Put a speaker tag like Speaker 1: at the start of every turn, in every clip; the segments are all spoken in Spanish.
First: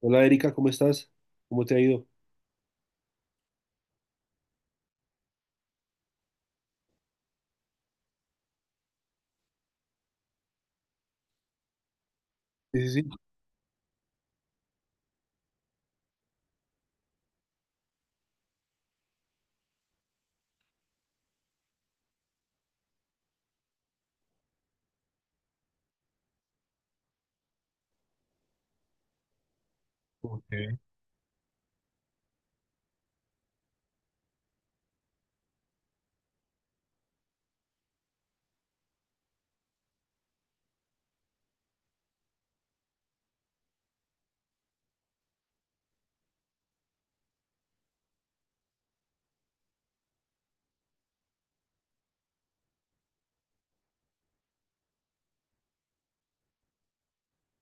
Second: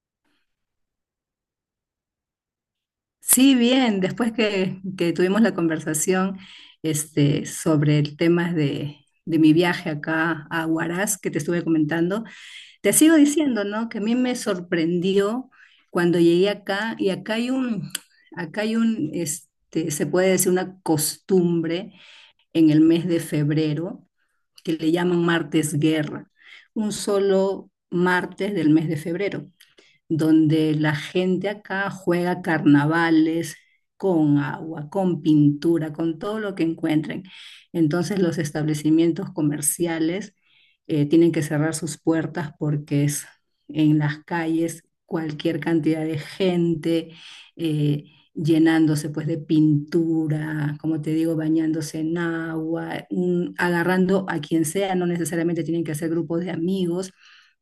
Speaker 1: Hola Erika, ¿cómo estás? ¿Cómo te ha ido?
Speaker 2: Sí, bien, después que tuvimos la conversación, sobre el tema de mi viaje acá a Huaraz, que te estuve comentando,
Speaker 1: Sí,
Speaker 2: te
Speaker 1: sí,
Speaker 2: sigo
Speaker 1: sí.
Speaker 2: diciendo, ¿no? Que a mí me sorprendió cuando llegué acá, y acá hay un, se puede decir una costumbre en el mes de febrero, que le llaman martes guerra, un solo martes del mes de febrero
Speaker 1: Ok.
Speaker 2: donde la gente acá juega carnavales con agua, con pintura, con todo lo que encuentren. Entonces los establecimientos comerciales tienen que cerrar sus puertas porque es en las calles cualquier cantidad de gente, eh, llenándose pues de pintura, como te digo, bañándose en agua, agarrando a quien sea, no necesariamente tienen que ser grupos de amigos,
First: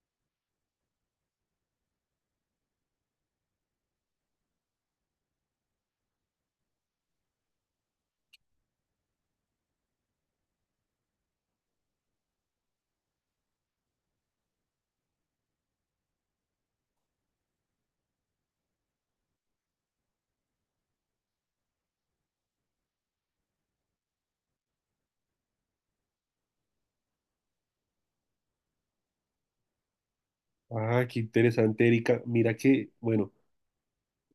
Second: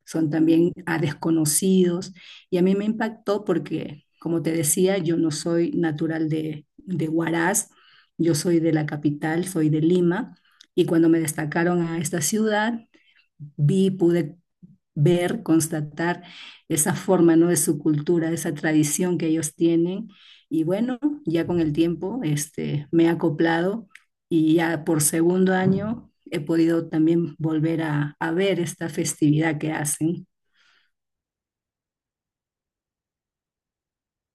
Speaker 2: son también a desconocidos. Y a mí me impactó porque, como te decía, yo no soy natural de Huaraz, yo soy de la capital, soy de Lima, y cuando me destacaron a esta ciudad, pude ver, constatar esa forma, ¿no? de su cultura, esa tradición que ellos tienen. Y bueno, ya con el tiempo, me he acoplado y ya por segundo año he podido también volver a ver esta festividad que hacen.
Speaker 1: Ah, qué interesante Erika. Mira que, bueno,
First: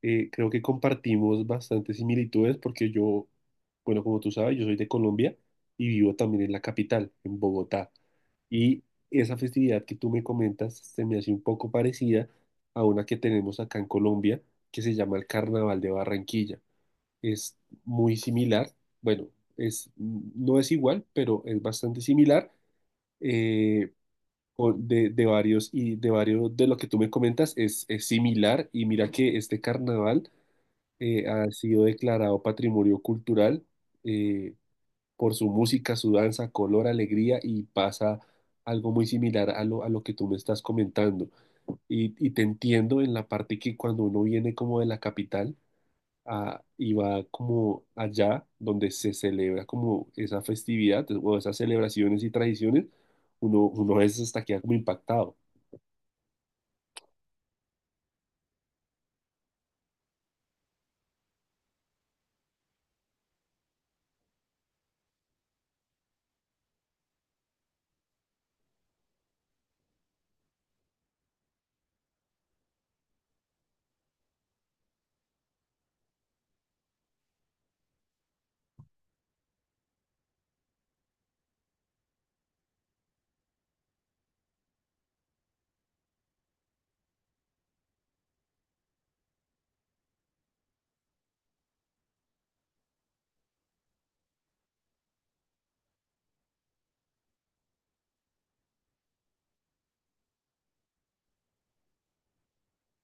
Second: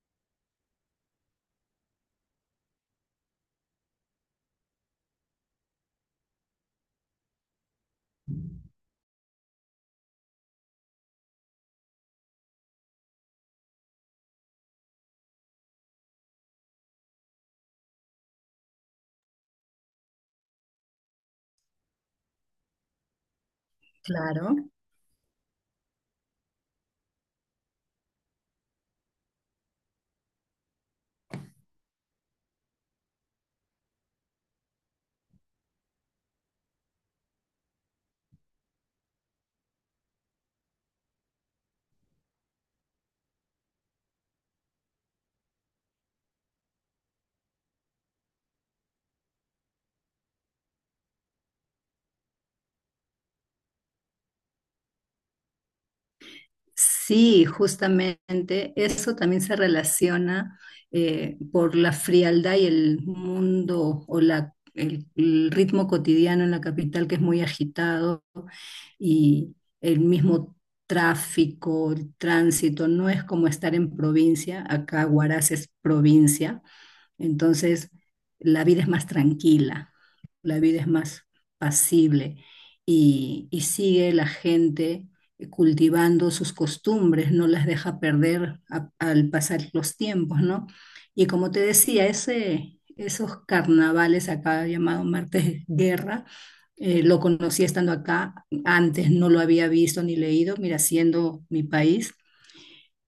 Speaker 1: creo que compartimos bastantes similitudes porque yo, bueno, como tú sabes, yo soy de Colombia y vivo también en la capital, en Bogotá. Y esa festividad que tú me comentas se me hace un poco parecida a una que tenemos acá en Colombia, que se llama el Carnaval de Barranquilla. Es muy similar, bueno, es, no es igual, pero es bastante similar. Eh,
Speaker 2: Claro.
Speaker 1: o de varios y de varios de lo que tú me comentas es similar y mira que este carnaval ha sido declarado patrimonio cultural eh, por su música, su danza, color, alegría y pasa algo muy similar a a lo que tú me estás comentando. Y te entiendo en la parte que cuando uno viene como de la capital y va como allá donde se celebra como esa festividad o esas celebraciones y tradiciones, uno a veces hasta queda como impactado.
Speaker 2: Sí, justamente eso también se relaciona, por la frialdad y el mundo o el ritmo cotidiano en la capital que es muy agitado, y el mismo tráfico, el tránsito, no es como estar en provincia, acá Huaraz es provincia, entonces, la vida es más tranquila, la vida es más pasible, y sigue la gente cultivando sus costumbres, no las deja perder al pasar los tiempos, ¿no? Y como te decía, ese, esos carnavales acá llamado Martes Guerra, lo conocí estando acá, antes no lo había visto ni leído, mira, siendo mi país,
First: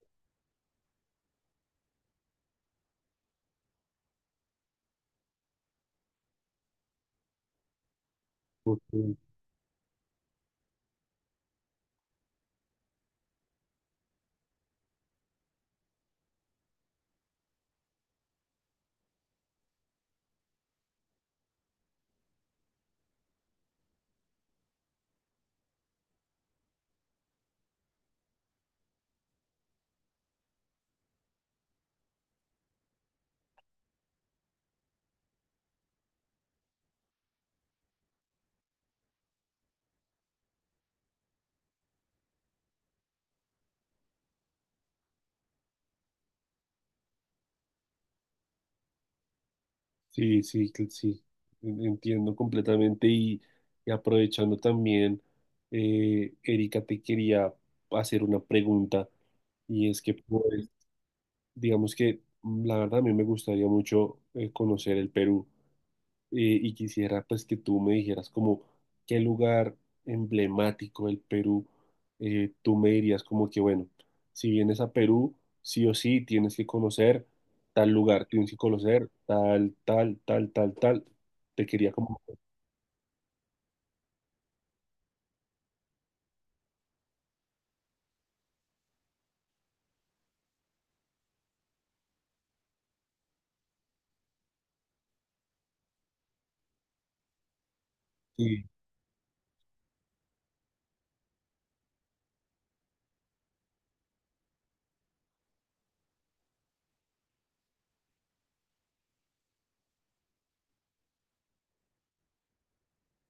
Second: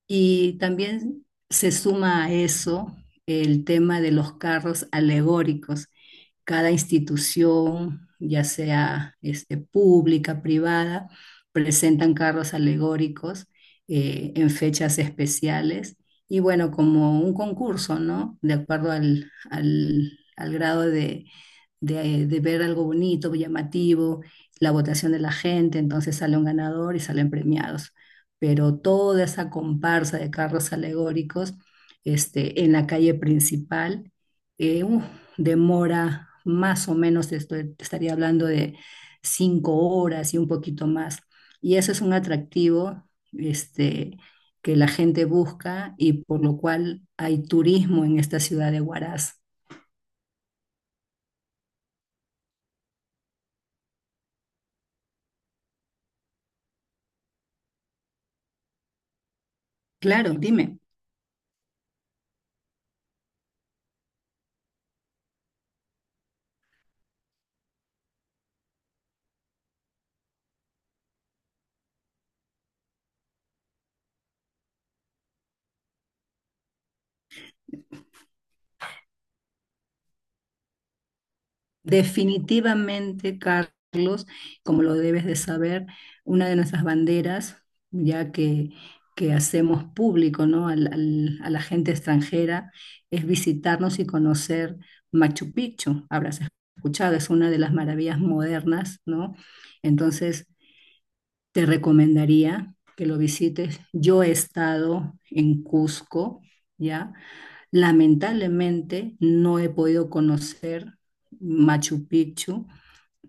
Speaker 2: y también se suma a eso el tema de los carros alegóricos. Cada institución, ya
Speaker 1: Ok.
Speaker 2: sea, pública, privada, presentan carros alegóricos en fechas especiales. Y bueno, como un concurso, ¿no? De acuerdo al grado de ver algo bonito, llamativo, la votación de la gente, entonces sale un ganador y salen premiados. Pero toda esa comparsa de carros alegóricos, en la calle principal, eh, uf, demora más o menos, te estaría hablando de 5 horas y un poquito más. Y eso es un atractivo, este, que la gente busca y por lo cual hay turismo en esta ciudad de Huaraz.
Speaker 1: Sí, sí, sí, entiendo completamente y aprovechando también, Erika, te quería hacer una pregunta y es que,
Speaker 2: Claro,
Speaker 1: pues,
Speaker 2: dime.
Speaker 1: digamos que la verdad a mí me gustaría mucho conocer el Perú. eh, y quisiera pues que tú me dijeras como qué lugar emblemático del Perú, tú me dirías como que bueno, si vienes a Perú, sí o sí tienes que conocer tal lugar, tienes que conocer tal, tal, tal, tal, tal. Te quería como...
Speaker 2: Definitivamente, Carlos, como lo debes de saber, una de nuestras banderas, ya que hacemos público, ¿no? A la gente extranjera, es visitarnos y conocer Machu Picchu. Habrás escuchado, es una de las maravillas
Speaker 1: Sí,
Speaker 2: modernas, ¿no? Entonces, te recomendaría que lo visites. Yo he estado en Cusco, ¿ya? Lamentablemente, no he podido conocer Machu Picchu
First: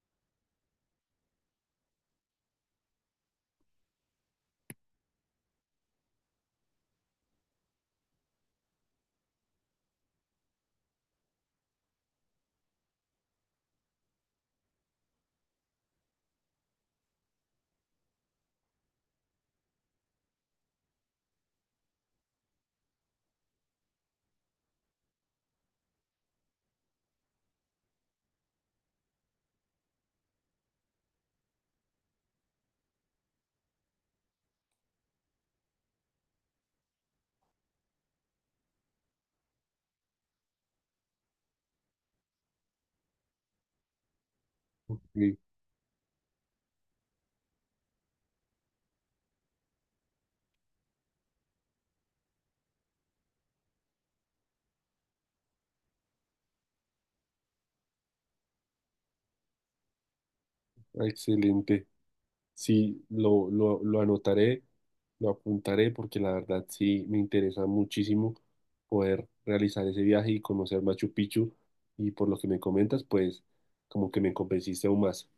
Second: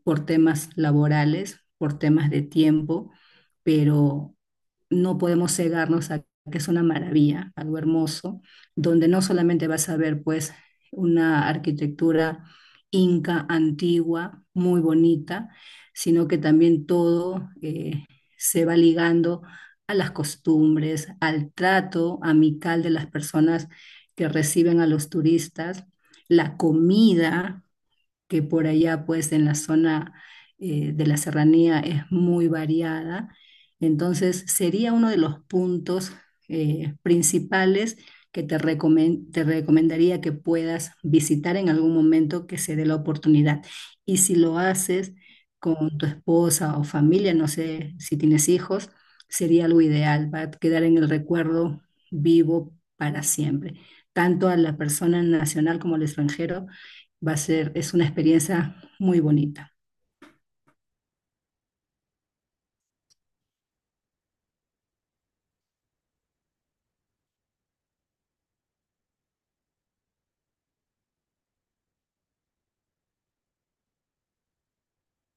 Speaker 2: por temas laborales, por temas de tiempo, pero no podemos cegarnos a que es una maravilla, algo hermoso, donde no solamente vas a ver pues una arquitectura inca antigua, muy bonita, sino que también todo, se va ligando a las costumbres, al trato amical de las personas que reciben a los turistas, la comida, que por allá pues en la zona, de la serranía es muy variada. Entonces sería uno de los puntos, principales que te recomendaría que puedas visitar en algún momento que se dé la oportunidad. Y si lo haces
Speaker 1: ok,
Speaker 2: con tu esposa o familia, no sé si tienes hijos, sería algo ideal, va a quedar en el recuerdo vivo para siempre, tanto a la persona nacional como al extranjero va a ser, es una experiencia muy bonita.
Speaker 1: excelente. Sí, lo anotaré, lo apuntaré porque la verdad sí me interesa muchísimo poder realizar ese viaje y conocer Machu Picchu, y por lo que me comentas, pues como que me convenciste aún más.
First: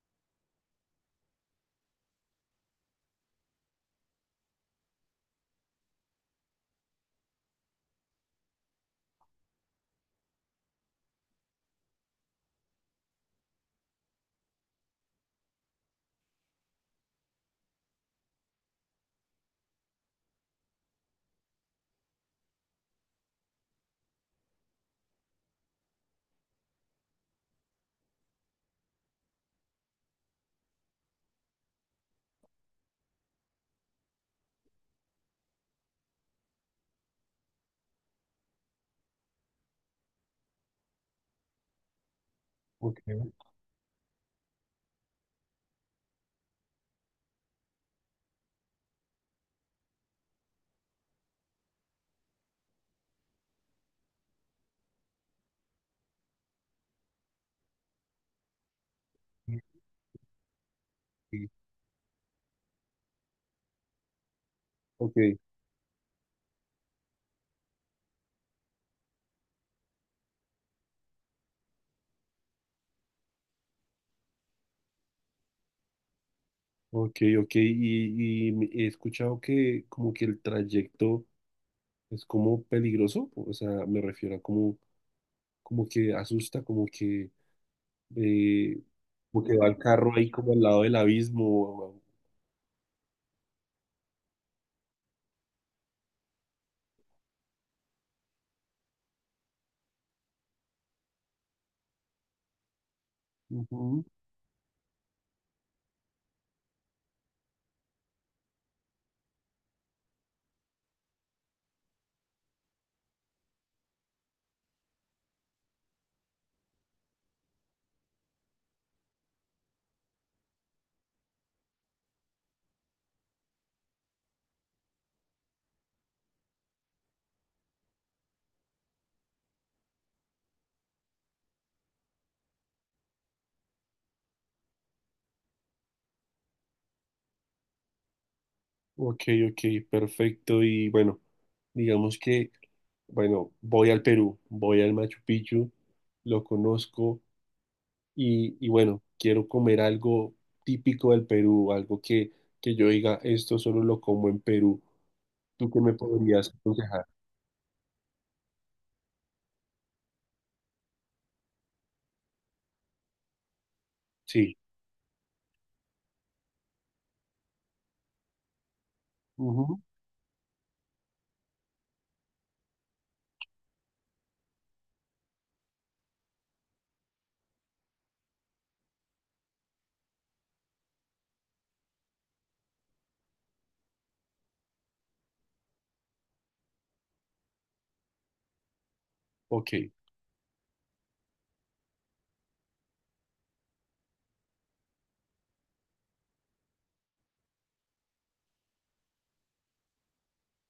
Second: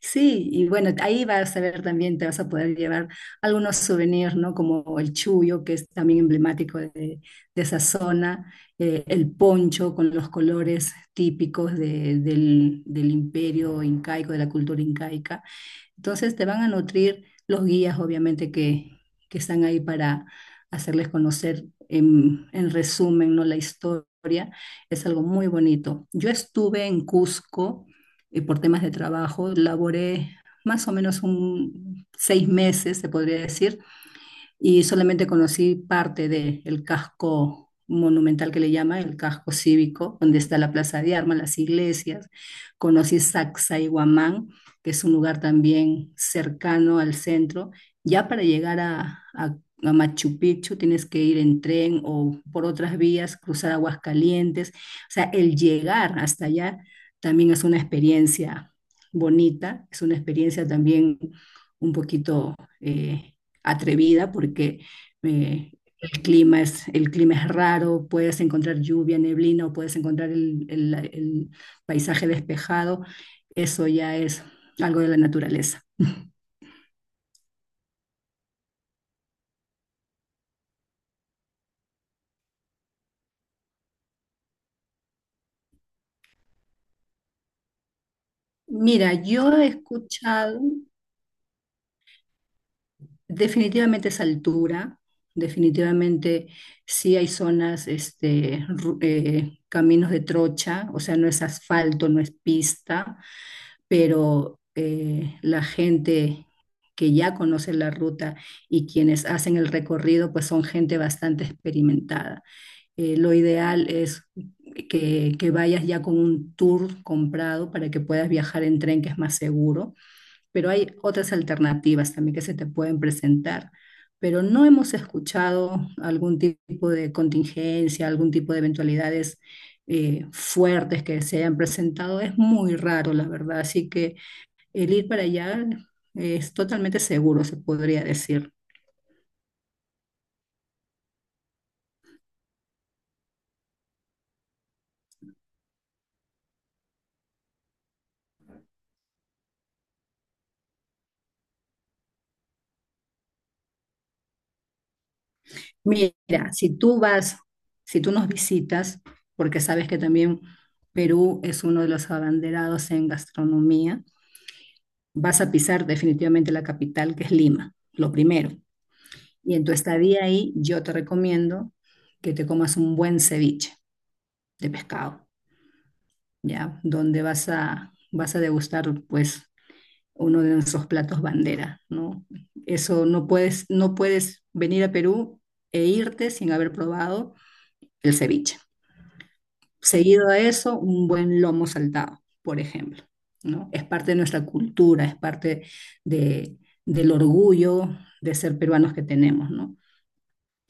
Speaker 2: Sí, y bueno, ahí vas a ver también, te vas a poder llevar algunos souvenirs, ¿no? Como el chullo, que es también emblemático de esa zona, el poncho con los colores típicos del, del imperio incaico, de la cultura incaica. Entonces te van a nutrir los guías, obviamente, que están ahí para hacerles conocer en resumen, ¿no? La historia. Es algo muy bonito. Yo estuve en Cusco y por temas de trabajo, laboré más o menos un 6 meses, se podría decir, y solamente conocí parte del casco monumental que le llama, el casco cívico, donde está la Plaza de Armas, las iglesias.
Speaker 1: Ok,
Speaker 2: Conocí Sacsayhuamán, que es un lugar también cercano al centro. Ya para llegar a Machu Picchu tienes que ir en tren o por otras vías, cruzar Aguascalientes. O sea, el llegar hasta allá también es una experiencia
Speaker 1: ok.
Speaker 2: bonita, es una experiencia también un poquito, eh, atrevida porque,
Speaker 1: Ok,
Speaker 2: eh, el clima es, el clima es raro, puedes encontrar lluvia, neblina o puedes encontrar el paisaje despejado. Eso ya es algo de la naturaleza.
Speaker 1: ok, ok. Y, he escuchado que como que el trayecto es como peligroso, o sea, me refiero a como, como que asusta, eh,
Speaker 2: Mira,
Speaker 1: como
Speaker 2: yo
Speaker 1: que
Speaker 2: he
Speaker 1: va el carro ahí como
Speaker 2: escuchado
Speaker 1: al lado del abismo.
Speaker 2: definitivamente esa altura, definitivamente sí hay zonas, caminos de trocha, o sea, no es asfalto, no es pista,
Speaker 1: Ujú.
Speaker 2: pero la gente que ya conoce la ruta y quienes hacen el recorrido, pues son gente bastante experimentada. Lo ideal es que vayas ya con un tour comprado para que puedas viajar en tren, que es más seguro, pero hay otras alternativas también que se te pueden presentar. Pero no hemos escuchado algún tipo de contingencia, algún tipo de eventualidades fuertes que se hayan presentado. Es muy raro, la verdad. Así que el ir para allá es totalmente seguro, se podría decir.
Speaker 1: Ok, ok, perfecto. Y bueno, digamos que, bueno, voy al Perú, voy al Machu Picchu, lo conozco y bueno, quiero comer algo típico del Perú, algo que yo diga, esto solo lo como en Perú. ¿Tú qué me
Speaker 2: Mira,
Speaker 1: podrías
Speaker 2: si tú
Speaker 1: aconsejar?
Speaker 2: vas, si tú nos visitas, porque sabes que también Perú es uno de los abanderados en gastronomía,
Speaker 1: Sí.
Speaker 2: vas a pisar definitivamente la capital, que es Lima, lo primero. Y en tu
Speaker 1: Ujú.
Speaker 2: estadía ahí, yo te recomiendo que te comas un buen ceviche de pescado, ¿ya? Donde vas a degustar, pues, uno de nuestros platos bandera, ¿no? Eso no puedes, no puedes venir a Perú e irte sin haber probado el ceviche.
Speaker 1: Ok.
Speaker 2: Seguido a eso, un buen lomo saltado, por ejemplo, ¿no? Es parte de nuestra cultura, es parte de, del orgullo de ser peruanos que tenemos, ¿no?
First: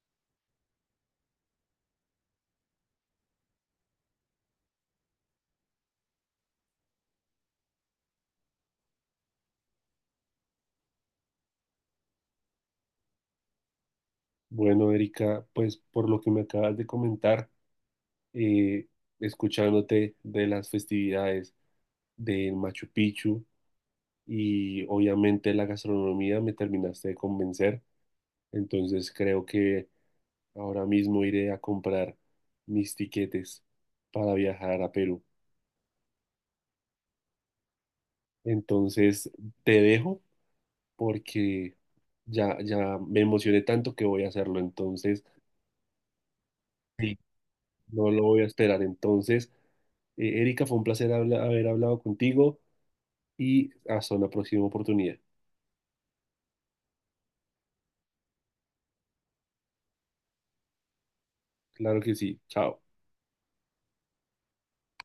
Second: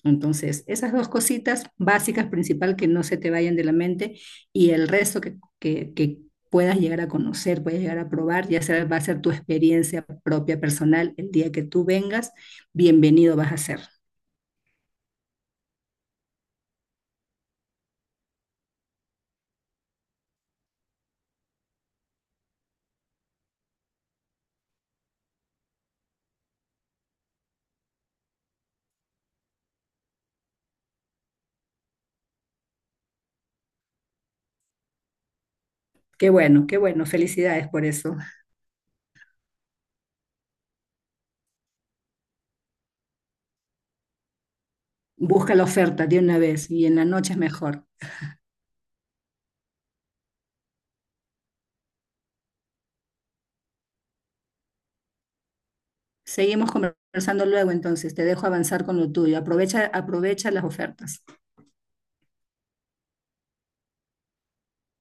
Speaker 2: Entonces, esas dos cositas básicas, principal, que no se te vayan de la mente y el resto que puedas llegar a conocer, puedas llegar a probar, ya sea, va a ser tu experiencia propia, personal, el día que tú vengas, bienvenido vas a ser.
Speaker 1: Bueno, Erika, pues por lo que me acabas de comentar, eh, escuchándote de las festividades del Machu Picchu, y obviamente la gastronomía, me terminaste de convencer, entonces creo que ahora mismo iré a comprar mis tiquetes para viajar a Perú.
Speaker 2: Qué bueno, felicidades por eso.
Speaker 1: Entonces te dejo porque ya me emocioné tanto que voy a hacerlo, entonces
Speaker 2: Busca la oferta de una vez y en la
Speaker 1: sí,
Speaker 2: noche es mejor.
Speaker 1: no lo voy a esperar. Entonces, Erika, fue un placer haber hablado contigo y hasta una próxima oportunidad.
Speaker 2: Seguimos conversando luego entonces, te dejo avanzar con lo tuyo, aprovecha, aprovecha las ofertas.
Speaker 1: Claro que sí, chao.